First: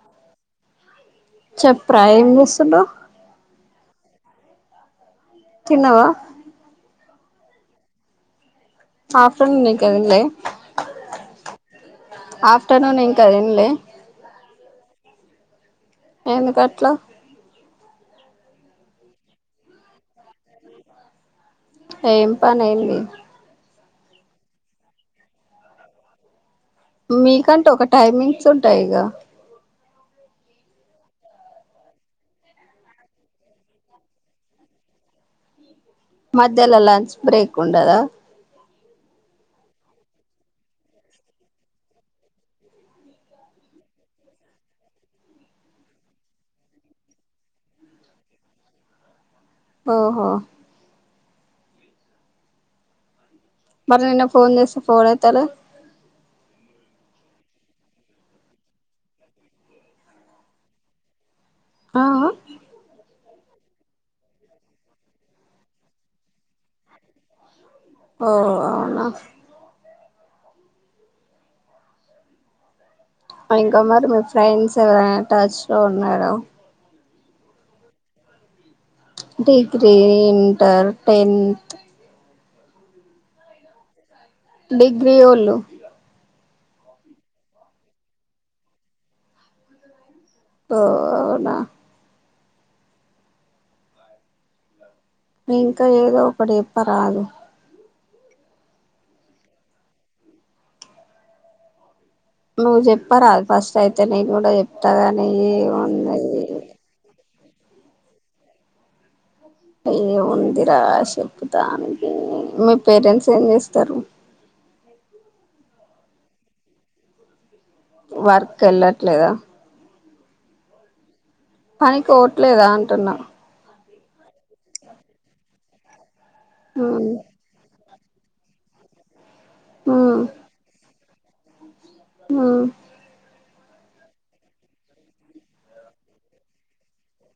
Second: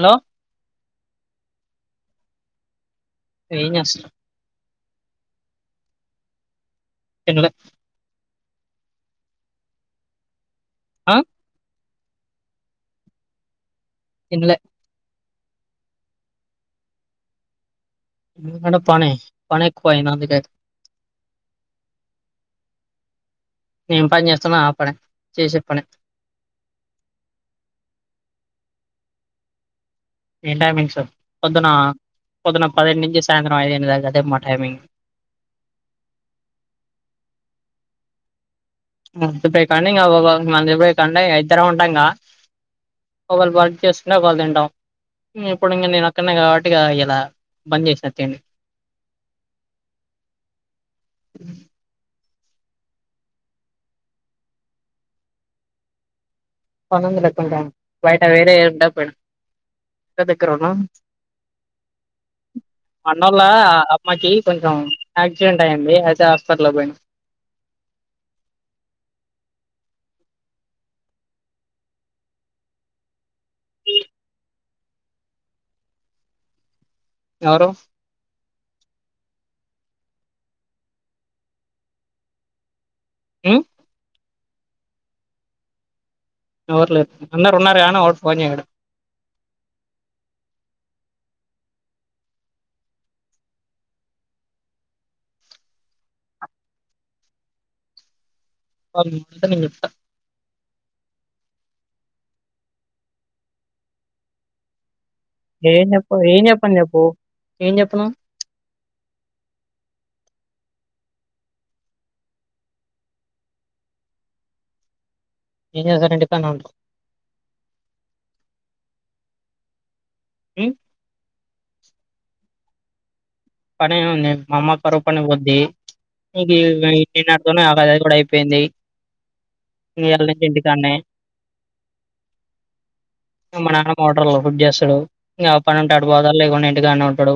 Hello చెప్ పై ఏం చేస్తుండు? ఏం చేస్తాలే తిన్నవా తిన్లే ఆఫ్టర్నూన్ ఇంకా తిన్లే ఆ ఆఫ్టర్నూన్ ఇంకా తిన్లే? తిన్లే. ఎందుకట్లా? మన పని పనెక్కువైంది అందుకే ఏం పనేంది. ఏం పని చేస్తానో ఆ పనే చేసే పనే మీ కంటే ఒక టైమింగ్స్ ఉంటయిగా? ఏం టైమింగ్స్ పొద్దున పొద్దున పదిహేను నుంచి సాయంత్రం ఐదింటిదాక అదే మా టైమింగ్ మధ్యల లంచ్ బ్రేక్ ఉండదా? ఉంటాయి కానీ ఇగ లంచ్ బ్రేక్ అంటే ఇద్దరం ఉంటాంగా ఒకళ్ళు వర్క్ చేస్తుంటే ఒకళ్ళు తింటాం. మ్ ఇప్పుడు ఇంకా నేను ఒక్కన్నే కాబట్టి ఇగ ఇలా బంద్ చేసినా తిండి ఓహో మరి నిన్న ఫోన్ చేస్తే ఫోన్ ఎత్తలె పనుందిలె కొంత బైట వేరే [inaudible] ఆ అ అందువల్ల అమ్మకి కొంచం యాక్సిడెంట్ అయింది. అయితే హాస్పిటల్లో పోయినం ఓ ఆ ఇంకా మరి మీ ఫ్రెండ్స్ ఎవరైనా టచ్లో ఉన్నారా? ఎవరు? Degree, inter, tenth. హ్ డిగ్రీ వోళ్ళు. ఎవర్ లేరు ఉన్నర్ ఉన్నార్ గని ఎవడు ఫోన్ చేయడు. [unintelligible] ఇంకా ఏదో ఒకటి చెప్పరాదు. [unintelligible] నువ్ చెప్పరాదు ఫస్ట్ అయితే నేను గూడ చెప్తా గా ఏం చెప్పావు. ఏం చెప్పను చెప్పూ ఏం చెప్పను. అయ్యో ఉందిరా చెప్తానికి మీ పేరెంట్స్ ఏం చేస్తారు. ఏం చేస్తర్ ఇంటికాడ్నే ఉంటరు. వర్క్ ఎళ్ళట్లేదా? మ్మ్ పనికోవట్లేదా అంటున్నా పని ఉంది మా అమ్మ కరవుపనికివోద్ది ఇది ఉమ్ ఇచ్చిన దాంతోనే ఆగదు తోడు అయిపేయింది ఇయాల నుంచి ఇంటికాన్నే ఆ మా నాన్న మోటర్లు ఫిడ్ చేస్తాడు, ఇంకా పని ఉంటే ఆడుపోతాడు లేకుంటే ఇంటికానే ఉంటడు.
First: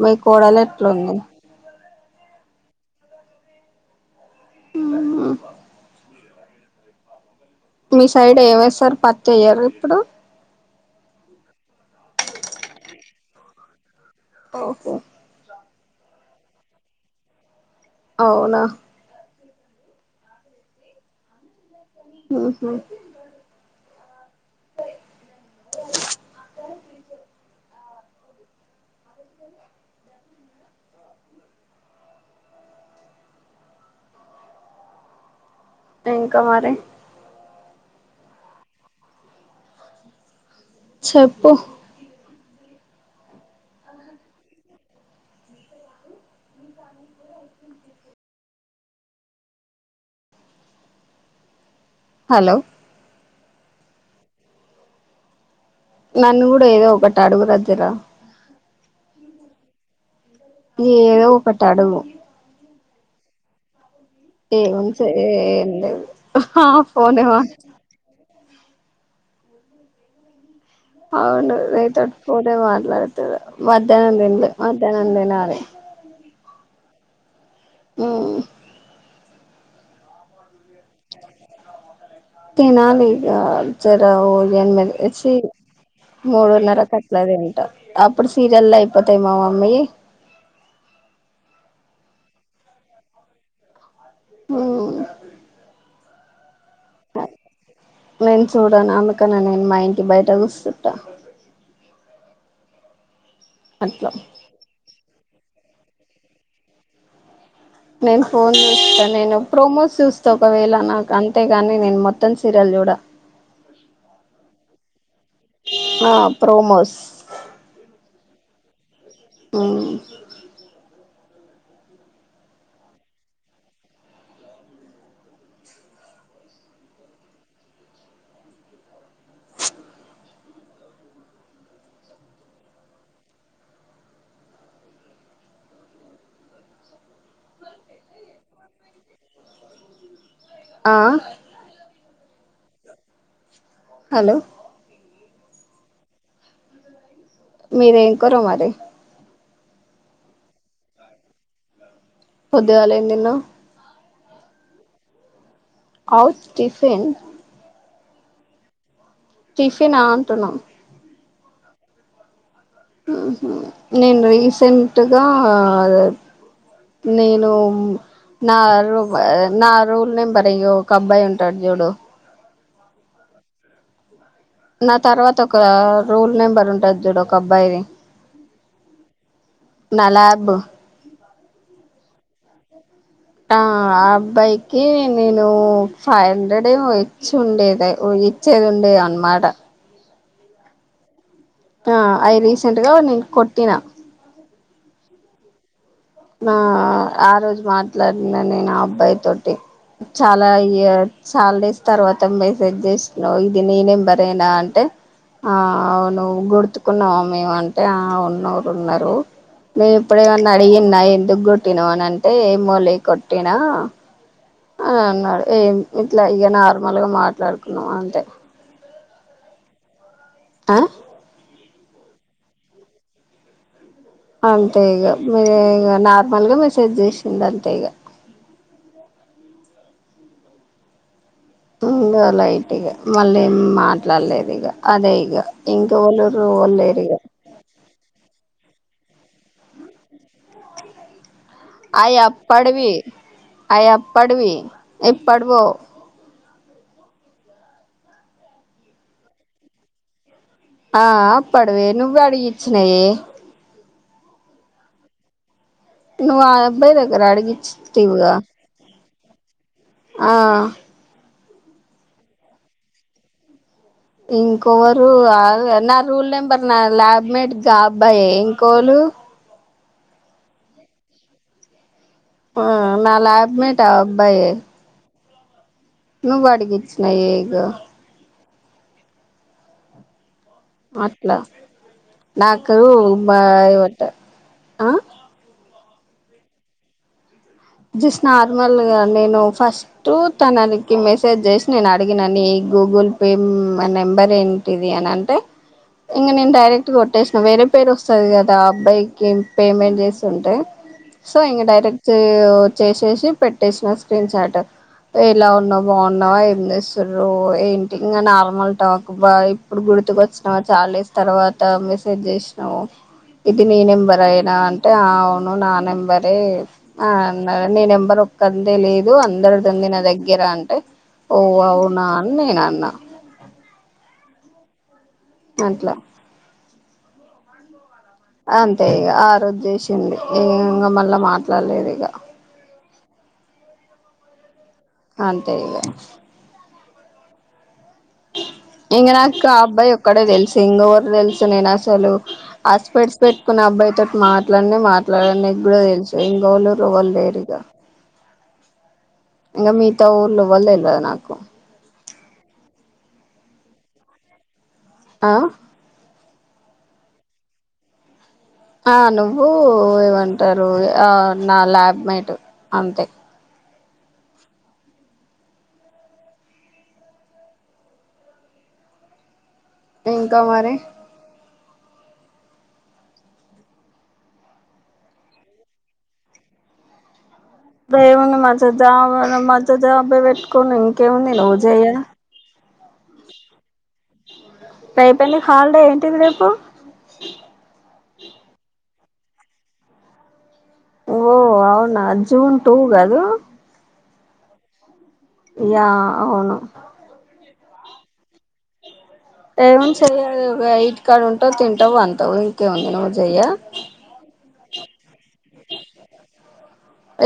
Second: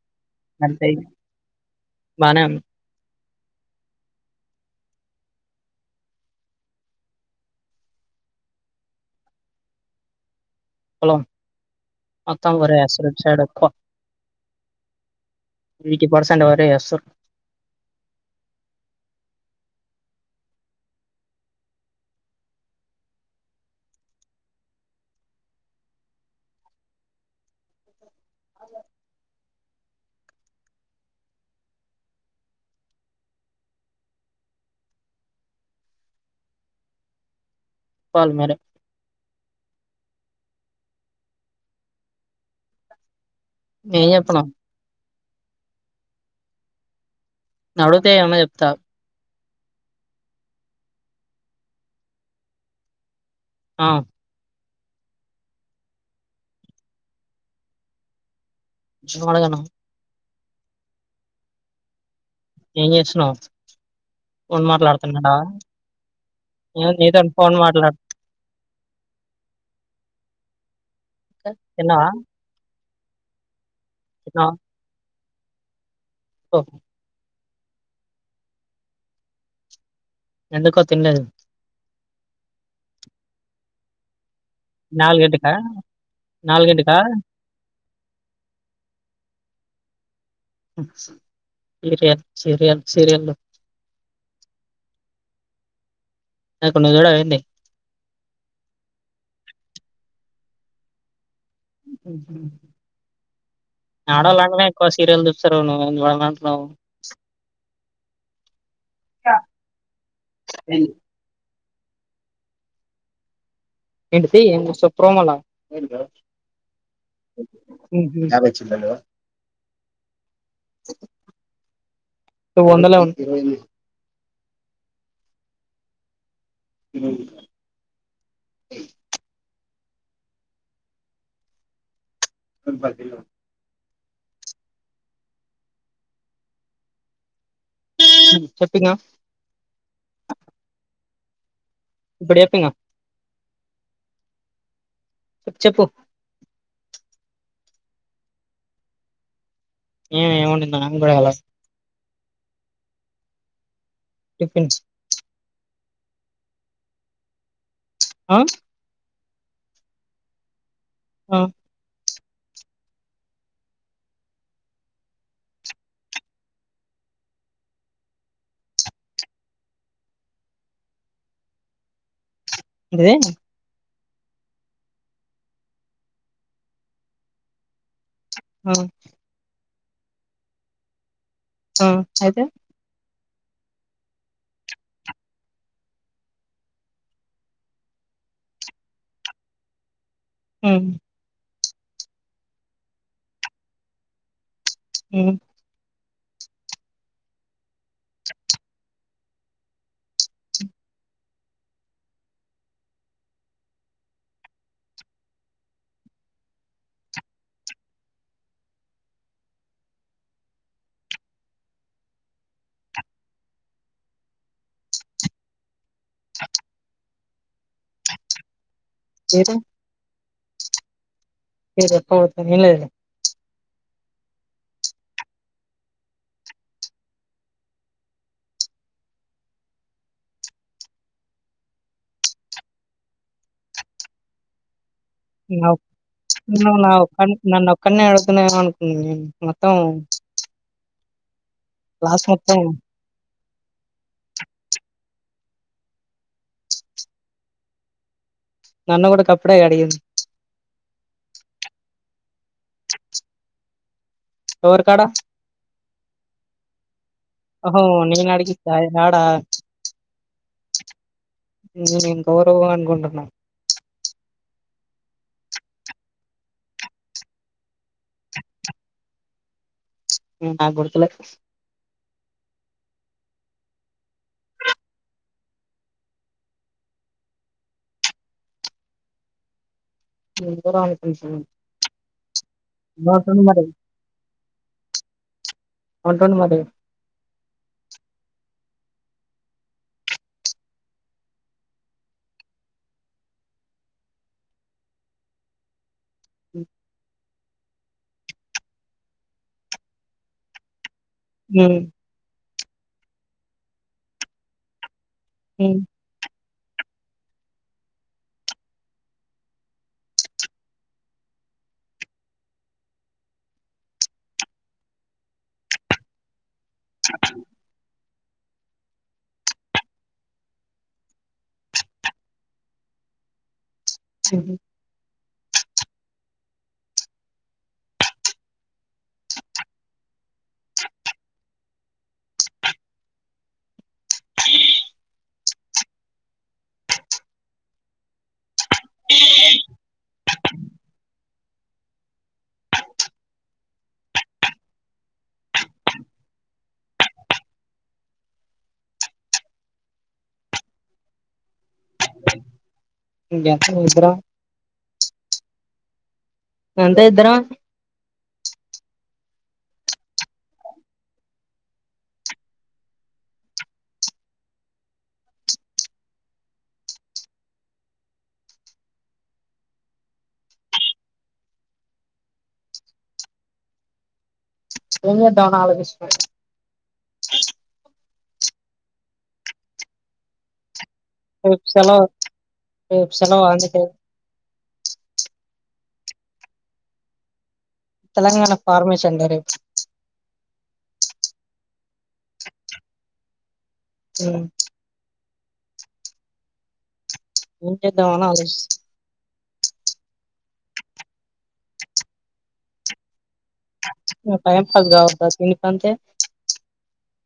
మీ కోడలు ఎట్లుంది బానేవుం మ్మ్ హ్ మీ సైడ్ ఏమేస్సారు పత్తి ఎయ్యరు ఇప్పుడు ఓ మొత్తం వరేస్సరు ఇటు సైడ్ ఎక్కువ ఓహో ఎయిటీ పర్సెంట్ వరేస్సార్ అవునా ఉహు వచ్చేది టెంకా మరి పాల్మెేరి చెప్పు ఏ ఎప్ప ను నడుతే ఏమన చెప్తా హలో ఆ నన్ను కూడా ఏదో ఒకట అడుగు రజ్జరా ఏ వడగను ఏ ఏదో ఒకటి అడుగు ఏ చేస్తున్నావ్ ఏ ఉంచ ఏం లేదు నేను నీతోని ఫోన్ మాట్లాడుతుంటే అవును తిన్నావా రైతోడు కూలే మాట్లాడ ట్యవ్ మధ్యాహ్నం దిన్ మధ్యాహ్నం దిన అ ఓహొ మ్మ్ ఎందుకు తినలేదు తినాలి ఇగ జర ఎందన్ ఎచ్చి నాలుగింటికా మూడున్నర నాలుగింటికా కట్టలేదంట అప్పుడు సీరియల్ అయిపోతాయి మామ, మయి సిరియన్ సీరియన్ సీరియన్లు హ్మ్ నాకు నువ్వు చూడవా ఏంది నేను చూడను అందుకనే నేను మైం టి బయట గూస్సుట్టా ఊహూ అట్లా ఆడోళ్ళంటేనే ఎక్కువ సీరియల్ చూ సరు నువ్వేం చూడనంటున్నావు నేను ఫోన్ చూస్తా నేను ప్రోమోస్ చూస్తా ఒకవేళ నాకు అంతే కానీ నేను మొత్తం సీరియల్ చూడ ఏంటిఫి ఏం చూస్తవ్ ప్రోమోలా ఆ ప్రోమోస్ ఊహూ చిన్నదో ఆ వందలా ఉంది ఇరవై ఎనిమిది [unintelligible] చెప్పింగ ఆ ఇప్పుడు చెప్పింగా హలో చెప్పు మీదేం కూర మరి ఏమో ఏమండిందొ నాకు కూడా తెలువదు పొద్దుగాల ఏం తిన్నావ్ టిఫిన్స్ అవ్ టిఫిన్స్ ఆ టిఫినా అంటున్నా ఆ హుమ్ నేను రీసెంట్గా అది నేను నా రువ్ నా రూమ్ నెంబర్ ఒక అబ్బాయి ఉంటాడు చూడు ఏంది నా తర్వాత ఒక రూమ్ నెంబర్ ఉంటది చూడు ఒక అబ్బాయిది హుమ్ నా లాబ్ ఆ అయితే ఆ ఆ అబ్బాయికి నేను ఫైవ్ హండ్రెడ్ ఏమో ఇచ్చి ఉండేది ఊ ఇచ్చేదుండేది అన్నమాట ఉమ్ ఆ అయి రీసెంట్గా నేను కొట్టినా ఊ ఆ ఆరోజు మాట్లాడినా నేను ఆ అబ్బాయి తోటి చాలా ఇయర్ చాలా డేస్ తర్వాత మేసేజ్ చేసినావు ఇది నీ నేంబరేనా అంటే ఆ అవును గుర్తుకున్నావా మేము అంటే ఆ ఉన్నరు ఉన్నారు నేను ఇప్పుడేమన్నా అడిగే న్నా ఎందకు కొట్టినవ్ అని అంటే ఏమోలే కొట్టినా అని అన్నాడు ఏం ఇట్ల ఇగ నార్మల్ గా మాట్ ట్లాడుకున్నాం అంతే చేదు ఆ మీరు [unintelligible] అంతే ఇగ మీరే ఇగ నార్మల్ గా మెసేజ్ చేసిండు అంతే ఇగ ఇగా లైట్గా మళ్ళ ఏం మాట్లాడలేదు ఇగ అదే ఇగా నా ఇంకా ఎవాళ్ళూరు నువ్వు నా వల్లెరీగా ఒక్క నన్ను [unintelligible] మొత్తం క్లాస్ మొత్తం ఆయప్పడివి ఆయప్పడివి ఇప్పుడువో నన్న కూడా కప్పుడ అడింది ఆ పడవే నువ్్వవు అడిగిచ్చినాయే సరుకాడ నువ్ అబ్బాయి దగగర అడిగిచ్చ ఓహో నేను తీవగా అడిగి ఆడా ఆ న నేను గౌరవం అనుకుంటున్నా ఇంకోొవరు నా రూల్ నెంబర్ నా ల్యాబ్మేట్ జ అబ్బాయ ఇంకోొళ ఆబడుతుల ఆ నళ అబ్మటా అబ్బాయిే నువ్ వాడిగిచ్చన్నా ఏగ ఎవరో అట్లా అనుకుంటున్నాను డాకరు ఏమంటుండు మరి బాయ ఒకట ఆ అంట ఉండి మరి జస్ట్ నార్మల్గా నేను ఫస్ట్ తనకి మెసేజ్ చేసి నేను అడిగినా న ఈ గూగుల్ పే నెంబర్ ఏంటిది అని అంటే ఇంక నేను డైరెక్ట్గా కొట్టేసా వేరే పేరు వస్తుంది కదా అబ్బాయికి పేమెంట్ చేస్తుంటే సో ఇంగ ఉమ్ డైరెక్ట్ చేసేసి పెట్టేసిన స్క్రీన్ షాట్ ఎలా ఉమ్ ఉన్నా్ బాగున్నావ అస్తు్రు ఏంటి ఇంకా నాలమల్టకు బా ఇప్పుడు గుర్తుకు వచ్చినావా చాలా డేస్ తర్వాత మెసేజ్ చేసినావు ఇది నీ నెంబర్ అయినా అంటే అవును నా నెంబరే ఆ అన్నా నీ నెంబర్ ఒక్కంది లేదు అందరి తంది నా దగ్గర అంటే ఓ అవునా అని నేను అన్నా స మట్లా అంతే ఇక ఆరుద్దసింది ఇ ఇంకా మళ్ళా మాట్లాడలేదు ఇక అ తెలిలే [inaudible] ఎం నాక ఆ అబ్బాయి ఒక్కడే తెలి సింగవర్ తెలుసు నేను అసలు హస్పట్సి పెట్టుకున్న అబ్బాయితోో మాట్లాడిని మాట్లాడ న కూడా తెలుసు సింగవలు రువలుడేరిగా ఇంకా మిగతా ఊర్లో వళ్ళళ నాకు ఇం ఎంత వసరా ఆ ఎంటే ఇద్దర నుబ ఏమంటారు నా ల్యాబ్ మైట్ అంతే ఇంకా మరి ఎ ోనాళ కృష్ణ ఏమంది మధ జా మధ జాబ్ే పెట్టుకని కే ఉంది రేపు ఉజయయా సెలవు సెలవు అందిట పైపలి హల్డే ఏంటిడేపు తెలంగాణ ఫార్మ చందరు ఓ అవునా జూన్ టూ గదు హ్మ్ యా అవును ఏం చేద్దామా అని ఆలోచిస్ ఏం చెయ్యలేవు గా ఇంటి కాడ ఉంటావ్ తింటావ్ పంటావ్ ఇంకేముంది నువ్వు జయ్య ఇంకేం పని కావద్దా దీని కంతే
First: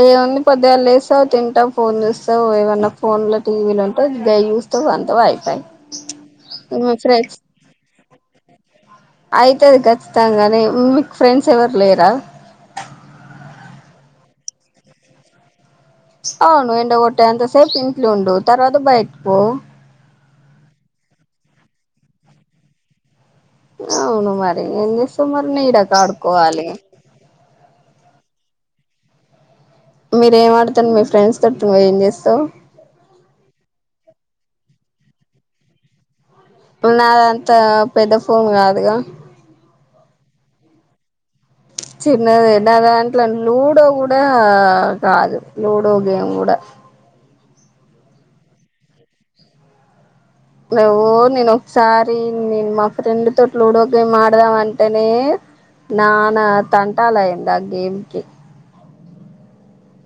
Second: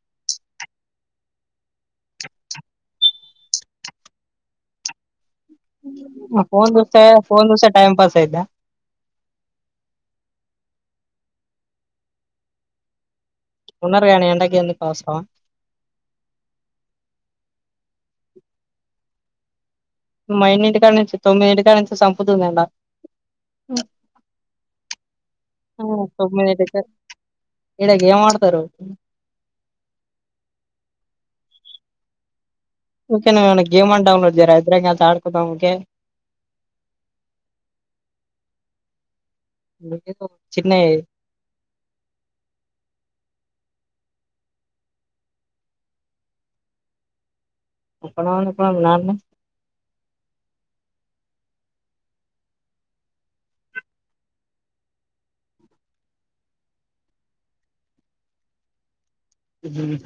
ఏముంది పొద్దిగాల లేస్తావు తింటావు ఫోన్ చూస్తావు ఏమన్నా ఫోన్ లో టీవీలు ఉంటా గయి చూస్తావు అంతే అయి ఫోన్ చూస్తాయే ఫోన్ చూస్తే టైమ్ పాస్ అంతే గా అయితది ఖచ్చితంగానే మీకు ఫ్రెండ్స్ ఎవరు లేరా ఉన్నారు గానీ ఎండకి ఎందుకు అవసరమా అవును ఎండ కొట్టే అంతసేపు ఇంట్లుండు తర్వాత బయట పో మ ఎన్నింటికాడ నుంచి తొమ్మిది ఇంటికాడ నుంచి చంపుతుంది ఎండ అవును మరి ఏం చేస్తా మరి నీడ కా ఆడుకోవాలి నీడకి ఏం ఆడతారు మీర ఏం ఆడుతను మీ ఫ్రెండ్స్ తోడుత నువ్వు ఏం చేస్తావు ఓకే న ఏమైనా గేమైనా డౌన్లోడ్ చేయరా ఇద్దరం కలిసి ఆడుకుందాం ఓకే నాదంతా పెద్ద ఫోన్ కాదుగా చిన్నయి చిన్నది నా దాంట్లో లూడో కూడా కాదు, లూడో గేమ్ కూడా. ఉప్పనో అందుకున్నామ్ నాన్య నువ్వు నేన్ ఒకసారి నేన్ మా ఫ్రెండ్ తోటి, లూడో గేమ్ ఆడదాం అంటేనే నాన తంటాల అయ్యంది ఆ గేమ్కి. హు మ్మ్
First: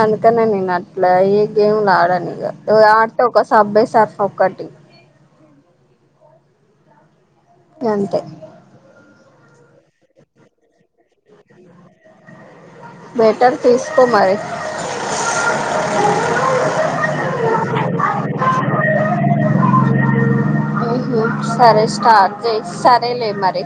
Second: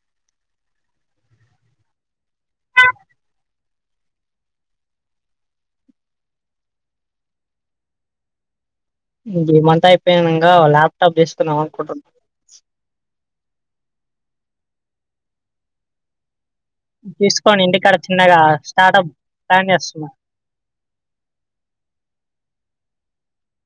అందుకనే నేను అట్లా ఏ గేమ్లు ఆడను ఇగ, ఆడితే ఒక సబ్వే సర్ఫ్ ఒకటి. గంతే ఇగ్ ఈ మంత్ అయిపోయినంగా ల్యాప్టాప్ తీసుకుందాం అనుకుంటున్ బెటర్ తీసుకో మరి తీసుకోని ఇంటికాడ చిన్నగా స్టార్టప్ ప్లాన్ చేస్తున్నా హు హ్మ్ సరే స్టార్ట్ చేయి సరేలే మరి